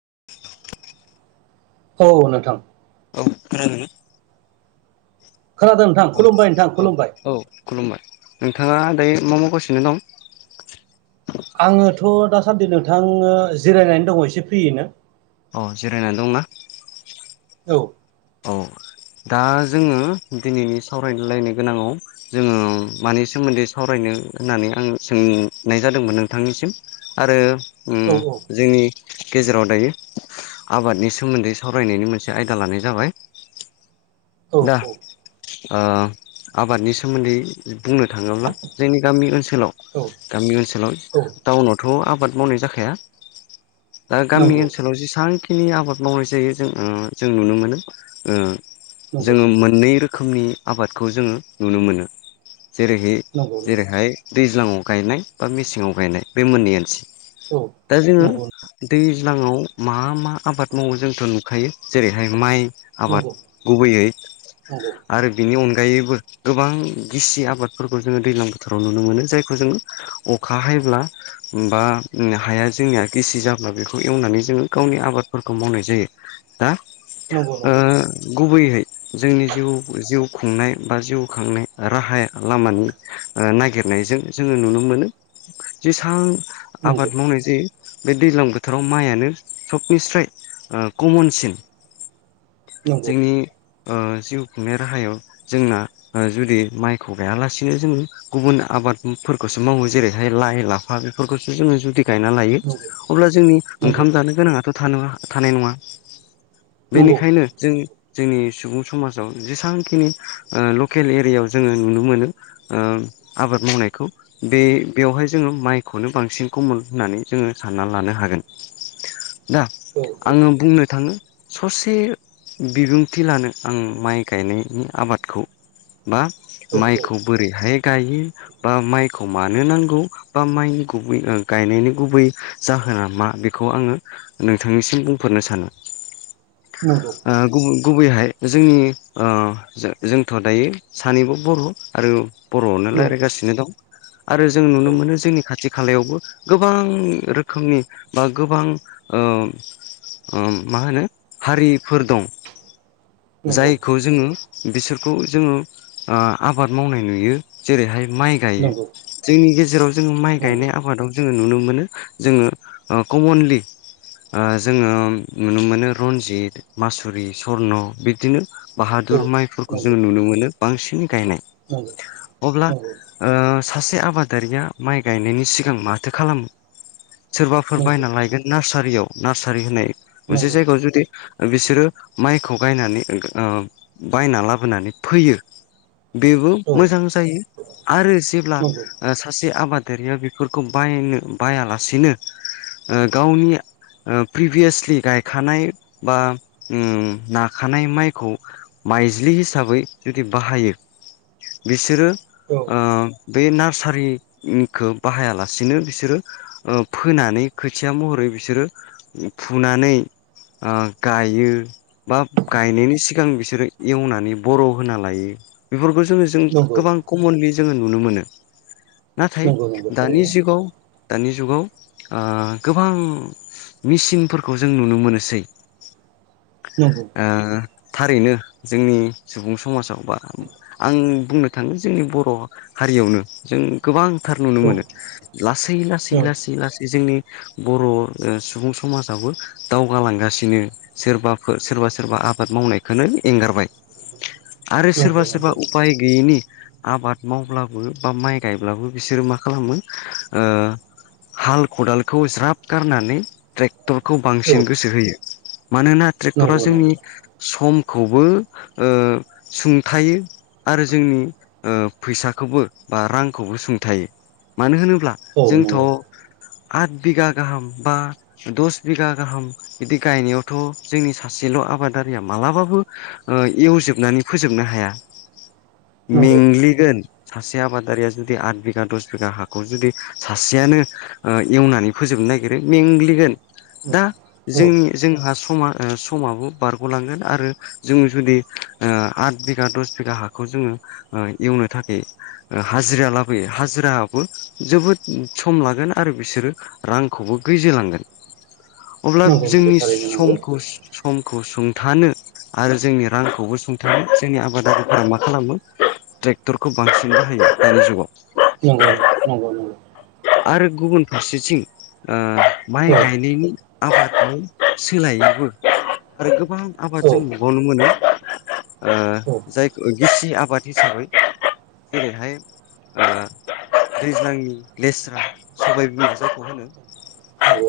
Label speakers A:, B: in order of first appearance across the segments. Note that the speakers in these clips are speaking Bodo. A: [unintelligible]
B: औ नोंथां
A: औ खोनादोंना
B: खोनादों नोंथां
A: ओ
B: खुलुमबाय नोंथां
A: औ
B: खुलुमबाय
A: औ खुलुमबाय नों थाङा दायो मा मावगासिनो दं
B: आङोथ' दासान्दि नोंथांनो जिरायनानै दङ एसे फ्रियैनो
A: अ जिरायनानै दंना
B: औ
A: अ दा जोङो दिनैनि सावरायलायनो गोनाङाव जोङो मानि सोमोन्दै सावरायनो होननानै आं सोंनाय जादोंमोन नोंथांनिसिम आरो उम
B: औ औ
A: जोंनि गेजेराव दायो आबादनि सोमोन्दै सावरायनायनि मोनसे आयदा लानाय जाबाय
B: औ
A: दा ओ आबादनि सोमोन्दै बुंनो थाङोब्ला जोंनि गामि ओनसोलाव
B: औ
A: गामि ओनसोलाव
B: औ
A: टाउनावथ' आ बाद मावनाय जाखाया दा गामि
B: नंगौ
A: ओनसोलाव जेसां खिनि आबाद मावनाय जायो जों ओजों नुनो मोनो ओ
B: नंगौ
A: जोङो मोननै रोखोमनि आबादखौ जोङो नुनो मोनो जेरैहाय
B: नंगौ नंगौ
A: जेरैहाय दैज्लाङाव गायनाय बा मेसेङाव गायनाय बे मोननैयानोसै
B: औ
A: दा जोङो
B: नंगौ
A: दैज्लाङाव मा मा आबाद मावो जोंथ' नुखायो जेरैहाय माइ
B: नंगौ
A: आबाद गुबैयै
B: नंगौ
A: नि अनगायैबो गोबां गिसि आबादफोरखौ जोङो दैजलां बोथोराव नुनो मोनो जायखौ जों अखा हायब्ला बा हाया जोंनिया गिसि जाब्ला बेखौ एवनानै जोङो गावनि आबादफोरखौ मावनाय जायो दा
B: नंगौ
A: ओ गुबैयैहै जोंनि जिउ जिउ खुंनाय बा जिउ खांनाय राहाया लामानि ओ नागिर नायजों जोङो नुनो मोनो जेसां
B: नंगौ नंगौ
A: आबाद मावनाय जायो। बे दैज्लां बोथोराव माइयानो सबनिस्राय ओ कमनसिन
B: नंगौ नंगौ
A: जोंनि ओ जिउ खुंनाय राहायाव जोंना ओ जुदि माइखौ गायालासेनो जोंङो गुबुन आ बादफोरखौसो मावो जेरैहाय लाइ लाफा बेफोरखौसो जोङो जुदि गायना लायो अब्ला जोंनि
B: नंगौ
A: ओंखाम जानो गोनाङाथ' थानाय नङा थानाय नङा
B: नंगौ
A: बेनिखायनो जों जोंनि सुबुं समाव जेसांखिनि ओ लकेल एरियायाव जोङो नुनो मोनो ओ आ आबाद मावनायखौ बे बेवहाय जोङो माइखौनो बांसिन कमन होननानै जोङो सानना लानो हागोन। दा
B: औ
A: आङो बुंनो थाङो ससे बिबुं थि लानो आं माइ गायनायनि आबादखौ बा
B: औ औ
A: माइखौ बोरैहाय गायो बा माइखौ मानो नांगौ बा माइनि गुबै गायनायनि गुबै जा होना मा बेखौ आङो नोंथांनिसिम बुंफोरनो सानो
B: नंगौ
A: ओ गुबुन गुबैहाय जोंनि ओ जोंथ' दायो सानैबो बर' आरो बर'आवनो
B: औ
A: रायलायगासिनो दं आरो जों
B: औ
A: नुनो मोनो जोंनि खाथि खालायावबो गोबां रोखोमनि बा गोबां ओ ओम मा होनो हारिफोर दं
B: नंगौ
A: जायखौ जोङो बिसोरखौ जोङो ओ आबाद मावनाय नुयो जेरैहाय माइ गायो
B: नंगौ नंगौ
A: जोंनि गेजेराव जोङो माइ गायनाय आबादाव जोङो नुनो मोनो जोङो ओ कमनलि ओ जोङो नुनो मोनो रन्जित मासुरि स्वर्न बिदिनो
B: औ
A: बाहादुर माइफोरखौ
B: नंगौ नंगौ
A: जोङो नुनो मोनो बांसिनै गायनाय
B: नंगौ नंगौ
A: अब्ला
B: नंगौ औ
A: ओ सासे आबादारिया माइ गायनायनि सिगां माथो खालामो सोरबाफोर बायना लायगोन नार्सारियाव नार्सारि होननाय मोनसे जायगायाव जुदि बिसोरो माइखौ गायनानै ओ बायना लाबोनानै फैयो बेबो मोजां जायो आरो जेब्ला
B: नंगौ
A: ओ सासे आबादारिया बेफोरखौ बायनो बायालासेनो ओ गावनि प्रिभियासलि गायखानाय बा उम नाखानाय माइखौ माइज्लि हिसाबै जुदि बाहायो बिसोरो
B: औ
A: ओ बे नार्सारिनिखौ बाहायालासिनो बिसोरो ओ फोनानै खोथिया महरै बिसोरो फुनानै ओ गायो। बा गायनायनि सिगां बिसोरो एवनानै बर' होना लायो बेफोरखौ जोङो जों
B: नंगौ
A: गोबां कमनलि जोङो नुनो मोनो नाथाय
B: नंगौ नंगौ
A: दानि
B: थारैनो
A: जुगाव दानि जुगाव ओ गोबां मेसिनफोरखौ जों नुनो मोनोसै
B: नंगौ
A: ओ थारैनो जोंनि सुबुं समाजाव बा आं बुंनो थाङो जोंनि बर' हा रियावनो जों गोबांथार नुनो
B: औ
A: मोनो लासै लासै
B: औ
A: लासै लासै जोंनि बर' ओ सुबुं समाजाबो दावगालांगासिनो सोरबा फो सोरबा सोरबा आबाद मावनायखौनो एंगारबाय आरो
B: नंगौ
A: सोरबा सोरबा
B: नंगौ
A: उफाय गैयिनि आबाद मावब्लाबो बा माइ गायब्लाबो बिसोरो मा खालामो ओ हाल खदालखौ ज्राब गारनानै ट्रेक्टरखौ
B: औ
A: बांसिन गोसो होयो मानोना ट्रेक्टरा
B: नंगौ नंगौ
A: जोंनि समखौबो ओ सुंथायो आरो जोंनि फैसाखौबो बा रांखौबो सुंथायो मानो होनोब्ला
B: औ
A: जोंथ'
B: नंगौ
A: आठ बिगा गाहाम बा दस बिगा गाहाम बिदि गायनायावथ' जोंनि सासेल' आबादारिया मालाबाबो ओ एवजोबनानै फोजोबनो हाया। मेंंग्लिगोन सासे आबादारिया जुदि आठ बिघा दस बिघा हाखौ जुदि सासेयानो ओ एवनानै फोजोब नो नागिरो मेंग्लिगोन। दा
B: नंगौ औ
A: जोंनि जोंहा समा ओ समाबो बारग'लांगोन आरो जोङो जुदि ओ आट बिगा दस बिगा हाखौ जोङो ओ एवनो थाखाय ओ हाजिरा लाबोयो हाजिराबो जोबोद सम ला गोन आरो बिसोरो रांखौबो गैजो लांगोन अब्ला
B: नंगौ नंगौ
A: जोंनि
B: थारैनो
A: सम
B: नंगौ
A: समखौ सुंथानो आरो जोंनि रांखौबो सुंथाङो जोंनि आबादारिफोरा मा खालामो ट्रेक्टरखौ बांसिनबो होयो दानि जुगाव।
B: नंगौ नंगौ नंगौ
A: आरो गुबुन फारसेथिं ओ माइ
B: औ
A: गायनायनि आबादखौ सोलायोबो आरो गोबां आबाद
B: औ
A: जों नुबावनो मोनो ओ
B: औ
A: जाय गिसि आबाद हिसाबै जेरैहाय ओ दैज्लांनि लेस्रा सबाय बिमा जायखौ होनो
B: नंगौ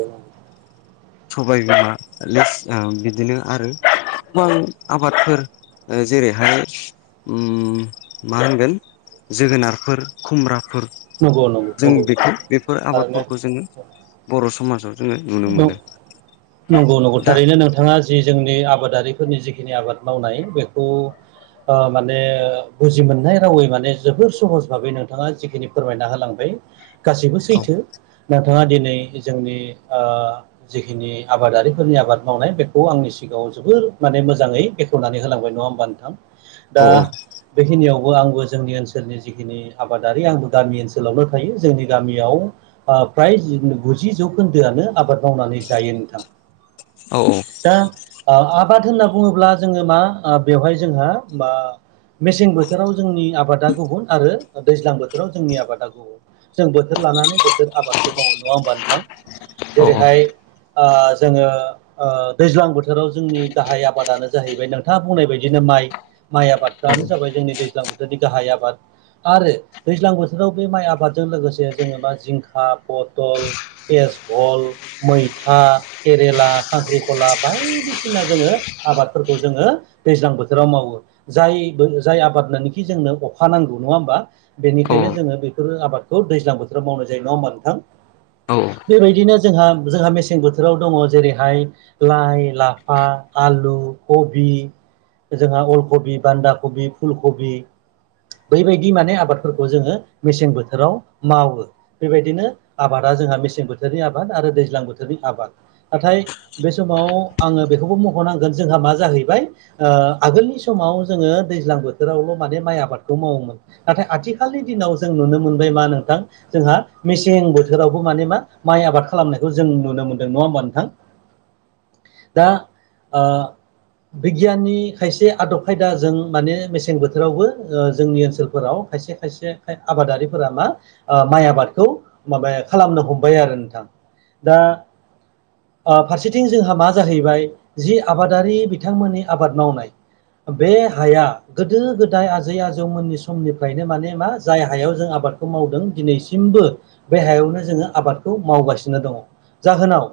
A: सबाय बिमा लेसरा बिदिनो आरो गोबां आबादफोर जेरैहाय मा उम होनगोन जोगोनारफोर खुमब्रा फोर
B: नंगौ नंगौ
A: जों
B: नंगौ
A: बेखो
B: नंगौ
A: बेफोर आबाद फोरखो
B: थारैनो
A: जों बर' सुबुं समाजाव जोङो नुनो मोनो
B: नंगौ नंगौ
A: दा
B: थारैनो नोंथाङा जि जोंनि बे आबादारिफोरनि जिखिनि आबाद मावनाय बेखौ ओ माने बुजि मोननाय रावै माने जोबोर सहज भाबै नोंथाङा जिखिनि फोरमायना होलांबाय गासैबो
A: औ
B: सैथो नोंथाङा दिनै जोंनि ओ जिखिनि आबादारिफोरनि आबाद मावनाय बेखौ आंनि सिगाङाव जोबोर माने मोजाङै बेखनानै होलांबाय नङा होमबा नोंथां।
A: औ
B: दा बेखिनियाव आंबो जोंनि ओनसोलनि जिखिनि आबादारि आंबो गामि ओनसोलावल' थायो जोंनि गामियाव प्राय गुजि जौखोन्दो दोआनो‌ आबाद मावनानै जायो नोंथां
A: औ
B: दा ओ आबाद होनना बुङोब्ला जोङो मा बेवहाय जोंहा मा मेसें बोथोराव जोंनि आबादा गुबुन आरो दैज्लां बोथोराव जोंनि आबादा गुबुन जों बोथोर लानानै बोथोर आबादखौ मावो नङा होमबा नोंथां!
A: औ
B: जेरैहाय ओ जोङो ओ दैज्लां बोथोराव जोंनि गाहाय आबादानो जाहैबाय नोंथाङा बुंनाय बायदिनो माइ माइ आबादफ्रानो जाबाय जोंनि दैज्लां बोथोरनि गाहाय आबाद आरो दैज्लां बोथोराव बे माइ आबादजों लोगोसे जोबा जिंखा पथल केसबल मैथा केरेला खांख्रिखला बायदिसिना जोङो आबादफोरखौ जोङो दैज्लां बोथोराव मावो। जाय जाय आबादानोखि जोंनो अखा नांगौ नङा होमबा! बेनिखायनो जोङो बेफोर आबादखौ दैज्लां बोथोराव मावनाय जायो नङा होमबा नोंथां!
A: औ
B: बेबायदिनो जोंहा जोंहा मेसें बोथोराव दङ जेरैहाय लाइ लाफा आलु कबि बि जोंहा अलकबि बान्दा कबि फुल कबि बैबायदि माने आबादफोरखौ जोङो मेसें बोथोराव मावो बेबायदिनो आबादिनो आबाद जोंहा मेसें बोथोरनि आबाद आरो दैज्लां बोथोरनि आबाद नाथाय बे समाव आङो बेखौबो मख'नांगोन जोंहा मा जाहैबाय ओ आगोलनि समाव जोङो दैज्लां बोथोरावल' माने माइ आबाद खौ मावोमोन नाथाय आथिखालनि दिनाव जों नुनो मोनबाय मा नोंथां जोंहा मेसें बोथोर जेरावबो माने मा माइ आबाद खालामनायखौ जों नुनो मोनदों, नङा होमबा नोंथां? दा ओ बिगियाननि खायसे आदब खायदाजों माने मेसें बोथोरावबो ओ जोंनि ओनसोलफोराव खायसे खायसे आबादारिफोरा मा ओ माइ आबादखौ माबाया खालामनो हमबाय आरो नोंथां। दा ओ फारसेथिं जोंहा मा जाहैबाय जि आबादारि बिथांमोननि आबाद मावनाय बे हाया गोदो गोदाय आजै आजौमोननि समनिफ्रायनो माने मा जाय हायाव जों आबा बादखौ मावदों दिनैसिमबो बे हायावनो जोङो आबादखौ मावगासिनो दङ'। जाहोनाव